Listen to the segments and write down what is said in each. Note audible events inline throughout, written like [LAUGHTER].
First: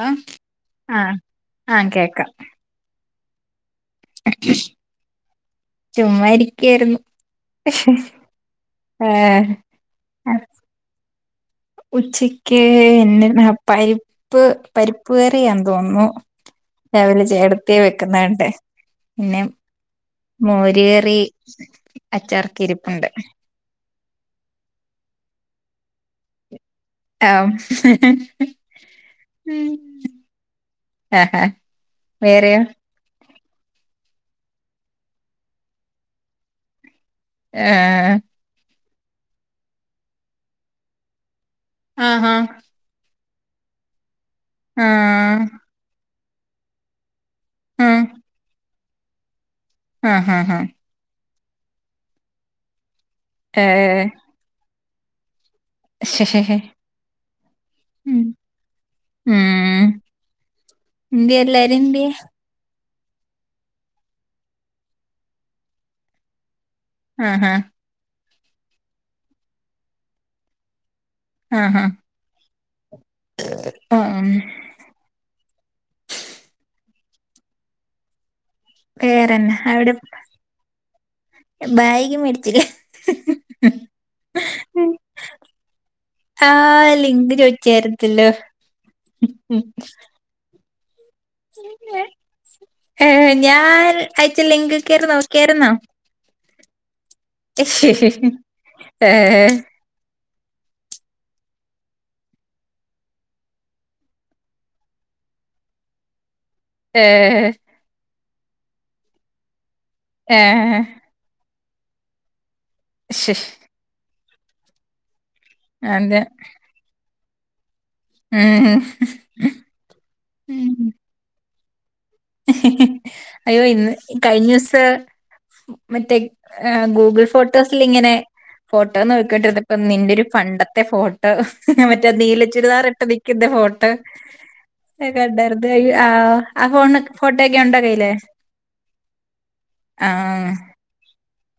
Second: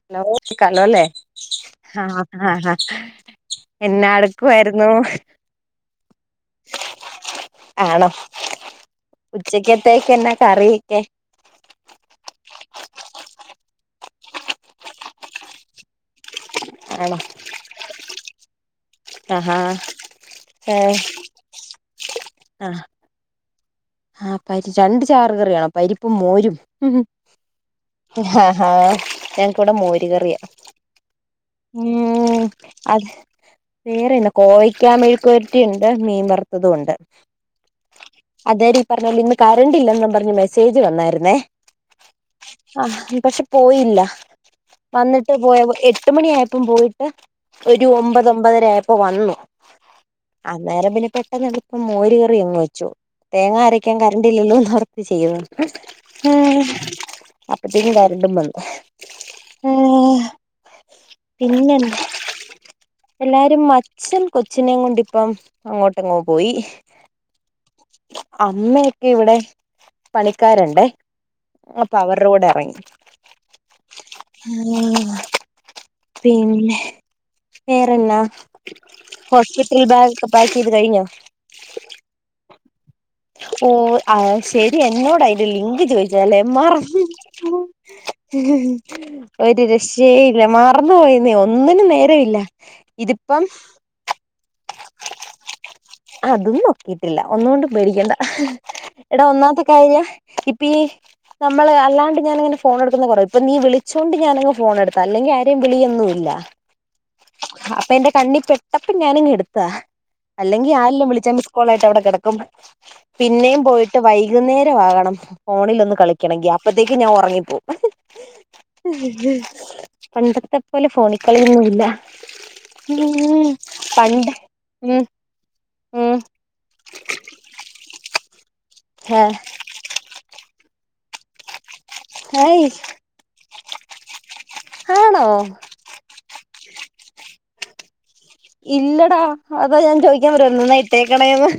ആഹ് ലോ കേക്കാലോലെ ആഹ് ആഹ് അ കേക്കാം അഹ [INAUDIBLE] എന്നാടുക്കുവായിരുന്നു. ചുമ്മാ ഇരിക്കായിരുന്നു ആണോ ഏഹ് ഉച്ചക്കത്തേക്ക് എന്നാ കറി യെക്കെ ഉച്ചക്ക് എന്തെ പരിപ്പ് പരിപ്പ് കറിയാതോന്നുന്നു ആണോ രാവിലെ ചേടത്തിയാ വെക്കുന്നണ്ടേ ന്നെ ആഹാ ഏഹ് മോര്കറി ആഹ് അച്ചാറൊക്കിരിപ്പ്ണ്ട് ആഹ് പരി രണ്ട് ചാറ് കറിയാണോ പരിപ്പും മോരും ഉം ആഹ് ഞങ് ക്കിവിടെ മോര് കറിയാ ആഹാ ഉം വേറെയോ അത് വേറെന്ന കോവക്കാ മെഴിക്കുവരട്ടിയുണ്ട് മീൻവ റുത്തതു ഉണ്ട് എഹ പറഞ്ഞാല് ഇന്ന് കരണ്ടില്ലന്നും പറഞ്ഞ് മെസ്സേജ് വന്നായിരുന്നേ ആഹാ അ ഇനി പഷെ പോയില്ല വന്നിട്ട് ആഹ് പോയപൊ ഏ എട്ട് മണിയായപ്പം പോയിട്ട് ഒരു ആഹ് ഒമ്പത് ഒമ്പതരായ ഇപ്പ വന്നൊ ആഹ് ആഹ് ആഹ് അന്നേരം പിന്നെപ്പെ ട്ടെന്ന് ഞങളിപ്പം മോര് കറി അങ്ങ് വെച്ചു തേങ്ങാ അരയ് അരക്കാൻ ഏഹ് കരണ്ടില്ലല്ലോ എന്ത് ചെയ്യുക ആ ശശേ അപ്പത്തേും ഉം കരണ്ടും വന്നു ഉം ആ എന്ത്യേ എല്ലാരും പിന്നേം എന്ത്യേ എല്ലാരും അച്ഛൻ കൊച്ചിനെയും കൊണ്ട് ഇപ്പം അങ്ങോട്ടങ്ങങ് പോയി ആ ഹ അമ്മയൊക്കെ ഇവിടെ പണിക്കാരിണ്ടേ ആഹാ അപ്പൊ അവരുടെ കൂടെ ഇറങ്ങി ഉം പിന്നെ വേറെന്നാ വേറെന്നാ ഹോസ്പിറ്റൽ അവിടെ ബാഗ് ഒക്കെ പാക്ക് ചെയ്ത് കഴിഞ്ഞോ ബാഗ് മേടിച്ചില്ലേ ഓ ആ ശരി എന്നോട് അതിൻ്റെ ലിങ്ക് ചോദിച്ചേർന്നുലേ ആ മറന്നു ലിങ്ക് ചോദിച്ചായിരുന്നല്ലോ ഉം. ഒരു രക്ഷയില്ല മറന്നു പോയി ഒന്നിനും നേരം ഇല്ല ഏ, ഇതിപ്പം ഞാൻ അയച്ച ലിങ്ക് കയറി നോക്കിയായിരുന്നോ അതും നോക്കിട്ടില്ല ഒന്നുകൊണ്ടും പേടിക്കണ്ട ഏ, എടാ ഒന്നാമത്തെ കാര്യം ഇപ്പ ഈ നമ്മള് അല്ലാണ്ട് ഞാനങ്ങനെ ഫോൺ എടുക്കുന്ന കുറവാ ഇപ്പൊ നീ വിളിച്ചോണ്ട് ഞാനങ്ങ് ഫോൺ എടുത്താ അല്ലെങ്കിൽ ആരെയും വിളിയൊന്നും ഇല്ല ഏ, അപ്പൊ എന്റെ കണ്ണി- കെട്ടപ്പോ ഞാനിങ് എടുത്തു അതാ ഏ, അല്ലെങ്കിൽ ആരെല്ലാം വിളിച്ചാലും കോളായിട്ട് അവിടെ കിടക്കും ശ്ശ്. പിന്നെയും പോയിട്ട് വൈകി- ഇന്നേരം ആകണം ഫോണിൽ അതെ ഒന്നുകളിക്കണെങ്കിൽ അപ്പത്തേക്ക് ഞാൻ ഉറങ്ങി ഉം. പണ്ടത്തെ പോലെ ഫോണിക്കളിയൊന്നും ഇല്ല [INAUDIBLE] അയ്യോ ഇന്ന് പണ്ട് കഴിഞ്ഞ ദിവസം ഉം ഉം മറ്റേ ഗൂഗിൾ ഫോട്ടോസിൽ ഇങ്ങനെ ഫോട്ടോ ഹ നോക്കികൊണ്ടിരുന്നപ്പ നിന്റെ ഒരു പണ്ട- ത്തെ ഫോട്ടോ മറ്റേ ഹയ് നീലച്ചുരിദാർ ഇട്ട് നിൽക്കുന്ന ഫോട്ടോ ആണോ കണ്ടിരുന്ന് ആ ആ ഫോണ് ഇതൊക്കേ ഉണ്ട കയ്യിലേ ഇല്ലടാ അതാ ഞാൻ ചോദിക്കാൻ വരേർന്നു ഇന്നാ ഇട്ടേക്കണേന്ന്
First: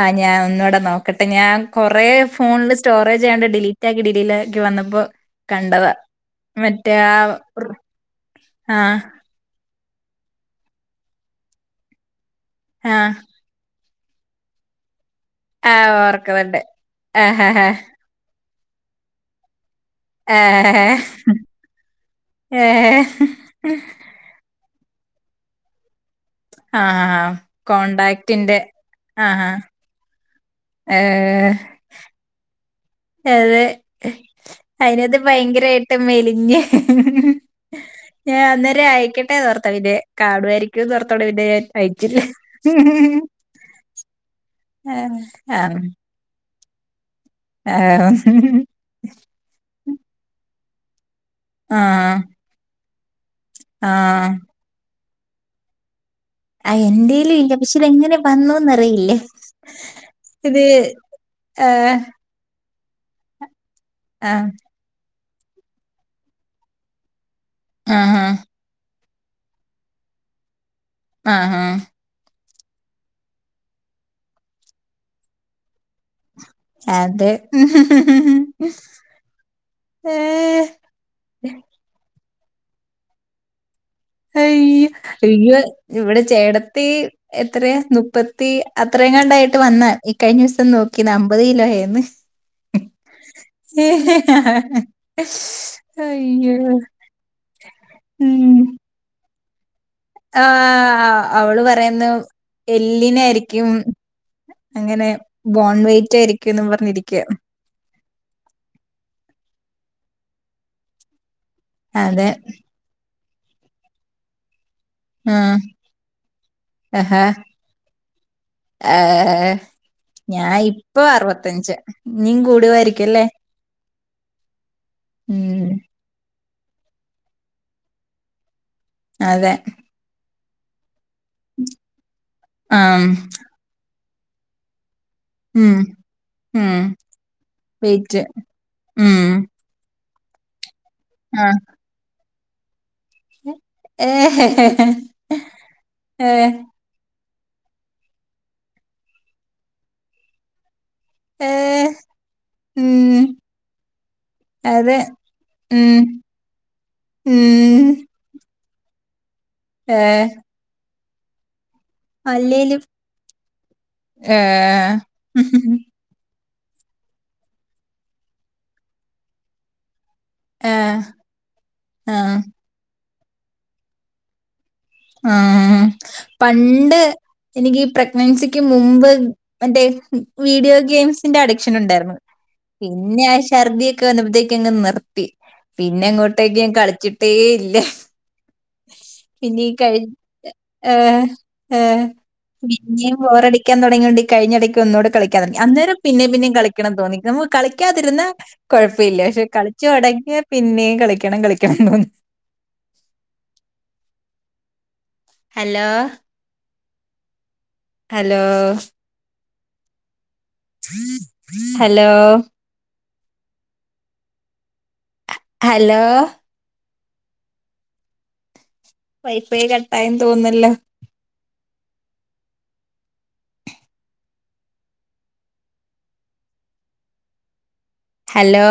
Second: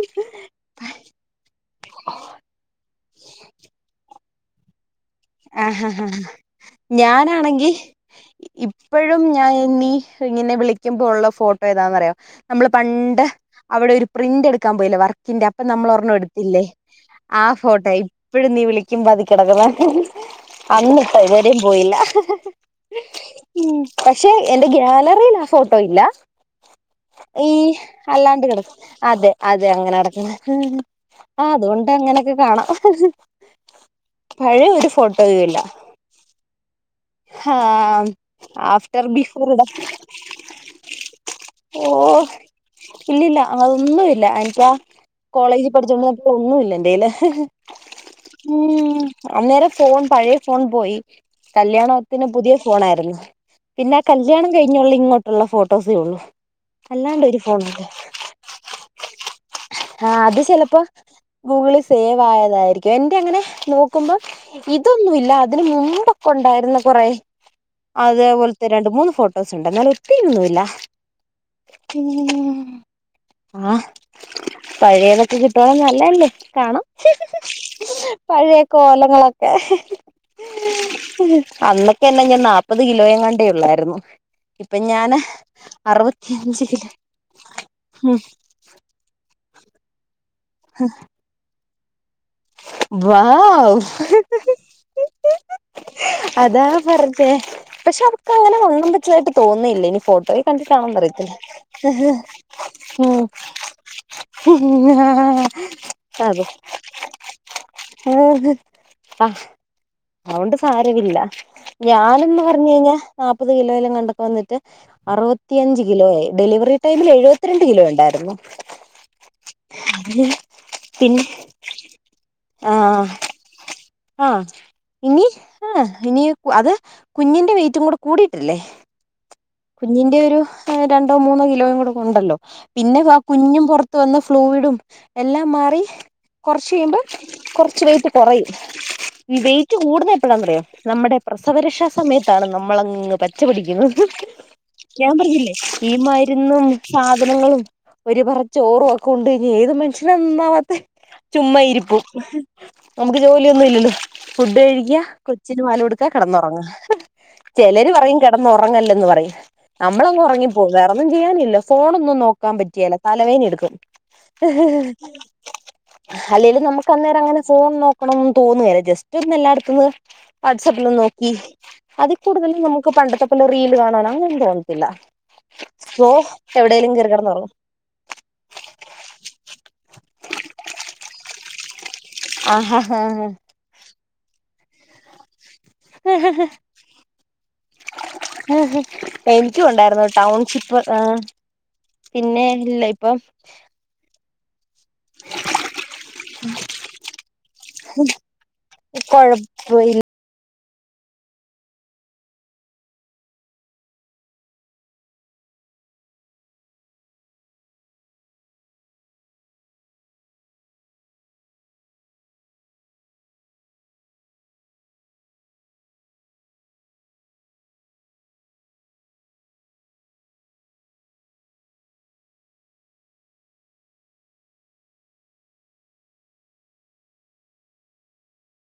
ആ ഞാൻ ഒന്നൂടെ നോക്കട്ടെ ഞാൻ കൊറേ ഫോണില് സ്റ്റോറേജ് ആയോണ്ട് ഡിലീറ്റ് ആക്കി ഡില്ലീ- എനിക്ക് വന്നപ്പോ ആഹ് കണ്ടതാ. ഹാ ഹാ ആ മറ്റേ ആ ഞാനാണെങ്കി ആഹ് ഇപ്പഴും ഞാൻ ൻ നി ഇങ്ങനെ വിളിക്കുമ്പോള്ള ഫോട്ടോ ഏതാന്ന് അറിയോ നമ്മള് ആഹ് പണ്ട് അവിടെ ഒരു പ്രിന്റ് എടുക്കാൻ പോയില്ലേ വർ ന്റെ അപ്പൊ നമ്മൾ ആഹ് ഒരെണ്ണം ഓർക്കുന്നുണ്ട്. എടുത്തില്ലേ ആ ആഹാഹാ ഫോട്ടോയി ഇപ്പഴും നീ വിളിക്കും അത് കിടക്കനേ ആഹാഹാ അന്നിട്ട് ഇവരും പോയില്ല ഏഹ് പക്ഷെ എന്റെ ഗാലറി വോറെ ആ ഫോട്ടോയില്ല ആഹ് ഈ അല്ലാണ്ട് കോണ്ടാക്റ്റിന്റെ കിടക്കുന്ന അതെ ആഹാ അതെ അങ്ങനെ കിടക്കണേ ഉം ആ ഏഹ് അതുകൊണ്ട് അങ്ങനെയൊക്കെ കാണാം പഴയൊരു ഭയങ്കരവായിട്ട് മെലിഞ്ഞ് ആഹ് ഞാൻ അന്നേരം ആഫ്റ്റർ ബിഫോർ അയക്കട്ടെന്നോർത്താ പിന്നെ കാണുമായിരിക്കുംന്നോർത്തോണ്ട് പിന്നെ ഞാൻ ഇടാംഓ അയച്ചില്ല. ഇല്ലില്ല അതൊന്നുമില്ല എനിക്കാ കോളേജിൽ ആഹ് പഠിച്ചോണ്ട് ഒട്ടും ഒന്നുമില്ല എനിക്ക് എന്തേലും ആഹ് ഉം അന്നേരം ഫോൺ പഴയ ഫോൺ പോയി ആഹ് കല്യാണം ഒ ആഹ് പിന്നെ പുതിയ ഫോൺ ആരുന്നു [INAUDIBLE] പിന്നെ ആ കല്യാണം കഴിഞ്ഞുള്ള ഇങ്ങോട്ട് ഉള്ള ഫോട്ടോസേ ഉള്ളൂ ആ അല്ലാണ്ട് എന്തേലും ഒരു ഇല്ല പക്ഷെ ഇതെങ്ങനെ വന്നൂന്നറിയില്ല ആഹ് അത് ഇത് ചിലപ്പോ ഗൂഗിളിൽ ആഹ് സേവ് ആയതായിരിക്കും എന്റെ അങ്ങനെ നോക്ക നോക്കുമ്പം ആഹ് ഇതൊന്നുമില്ല എടാ അതിന് മുമ്പൊക്കെ ഉണ്ടായിരുന്നു കൊറെ ആഹാ അതെ പോലെത്തെ രണ്ട് മൂന്ന് ഫോട്ടോസ് ഉണ്ട് എന്നാലും ഒത്തിരിയൊന്നുല്ല ആഹാ ഉം ആഹ് പഴയതൊക്കെ കിട്ടണെ നല്ലല്ലേ കാണാം അതെ പഴയ കോലങ്ങളൊക്കെ ഏഹ് അന്നൊക്കെ എന്നെ ഞാൻ നാല്പ്പത് കിലോ എങ്ങാണ്ടേ ഒള്ളായിരുന്നു അയ്യോ ഇയ്യോ ഇവിടെ അറുപത്തിയഞ്ച് ചേടത്തി കിലോ എത്രയാ മുപ്പത്തി അത്രയെങ്ങാണ്ട് ആയി ട്ടു വന്ന് കഴിഞ്ഞ ദിവസം നോക്കിന്ന് അമ്പത് കിലോയേ ന്ന് വൗ അയ്യോ അതാ പറഞ്ഞെ പക്ഷെ അവക്ക് ഉം അങ്ങനെ വണ്ണം വെ ച്ചയായിട്ട് തോന്നിയില്ലിനി ഫോട്ടോയി കണ്ടിട്ട് ആണോന്ന് ആഹ് അറിയത്തില്ല അവള് പറയുന്നു എല്ലിനായിരിക്കും ഉം അങ്ങനെ ബോൺ വെയിറ്റ് അതേ ആയിരിക്കുംന്ന് പറഞ്ഞിരിക്ക ആ അതോണ്ട് സാരവില്ല അതെ ഞാനെന്ന് പറഞ്ഞ് കഴിഞ്ഞാ നാപ്പത് കിലോയിലെങ്ങാണ്ടക്കെ വന്നിട്ട് ആഹ് അറുപത്തിയഞ്ച് കിലോ ആയി ഡെലിവറി ടൈമിൽ ആഹാ എഴുപത്തിരണ്ട് കിലോ ഉണ്ടായിരുന്നു ഏഹ് പിന്നെ പിന്നെ ഇനീം കൂടുവായിരിക്കുല്ലേ ആഹ് ഇനീ ആഹ് ഇനിയും അത് കുഞ്ഞിന്റെ വെയിറ്റും കൂടെ കൂടിയിട്ടല്ലേ അതെ കുഞ്ഞിന്റെ ഒരു [UNINTELLIGIBLE] രണ്ടോ മൂന്നോ കിലോയും കൂടെ ഒണ്ടല്ലോ പിന്നെ ആഹ് വാ കുഞ്ഞും പൊറ വന്ന ഫ്ലൂയിഡും എല്ലാം ഉം മാറി കുറച്ച് ഉം കഴിയുമ്പം കുറച്ച് വെയിറ്റ് കുറയും ഉം ഈ വെയിറ്റ് കൂടുന്നെ എപ്പളാന്നറിയോ നമ്മടെ ആഹ് പ്രസവരക്ഷാ സമയ ത്താണ്‌ നമ്മളങ്ങ് പ ച്ച പിടിക്കുന്നത് ഏഹ് ഞാൻ പറഞ്ഞില്ലേ ഈ ഏഹ് മരുന്നും സാ ധനങ്ങളും ഒരു പറ ചോറുവൊക്കെ ഉണ്ട് കഴിഞ്ഞാ ഏത് മനുഷ്യനാ നന്നാവാത്തെ ചുമ്മാ ഏഹ് ഇരിപ്പും നമുക്ക് ഉം ജോലിയൊന്നും ഇല്ലല്ലോ ഫുഡ് അതെ കഴിക്കാ കൊച്ചിന് പാല് ഉം കൊടുക്കാ കിടന്നുറങ്ങാ ഉം ചിലര് പറയും കിടന്നൊ ഉറങ്ങല്ലെന്ന് പറയും നമ്മളങ്ങ് ഏഹ് ഉറങ്ങിപ്പോവും വേ ഒന്നും ചെയ്യാനില്ലോ ഫോണൊന്നും നോക്കാൻ അല്ലേലും പറ്റിയേല തലവേന എടുക്കും ഏഹ് അല്ലേല് നമുക്ക് അന്നേരം അങ്ങനെ ഫോൺ നോക്കണംന്ന് തോന്നുകേല ജസ്റ്റ് ഒന്ന് എല്ലായിടത്തന്ന് വാട്സ്അപ്പിൽ ഏഹ് നോക്കി അതിൽ ആഹ് കൂടുതലും നമുക്ക് പണ്ടത്തെ [UNINTELLIGIBLE] റീൽ കാണാൻ അങ്ങനെ [UNINTELLIGIBLE] ആ എവിടേലും പണ്ട് കേറി കിടന്നുറങ്ങും എനിക് പ്രെഗ്നൻസി ക്ക് മുമ്പ് മറ്റേ വീഡിയോഗെയിംസ്ന്റെ അട ക്ഷനുണ്ടായിരുന്നു ആഹാ ഹാ പിന്നെ ആ ഛർദി ക്കനംതേക്കനെനിർത്തി പിന്നെ അങ്ങോട്ടേക്ക് ഞൻ കളിച്ചിട്ടേ ഇല്ല പിന്നെ എനിക്കും ഈ കഴി ഉണ്ടായിർന്നു ടൗൺഷിപ്പ് ആ ഏഹ് ഏഹ് പിന്നെ കഴിഞ്ഞടക് ഒന്നോട് കളിക്കാൻ തുടങ്ങി അന്നേരം പിന്നെ പിന്നെയും കളിക്കണം തോന്നി നമ്മ കളിക്കാതിരുന്ന കുഴപ്പില്ല പഷേ കളിച്ചു കൊഴപ്പ തുടങ്ങിയ പിന്നെയും കളിക്കണം കളിക്കണം തോന്നു hello hello hello hello wifi കട്ടായെന്ന് തോന്നല്ലോ ഹലോ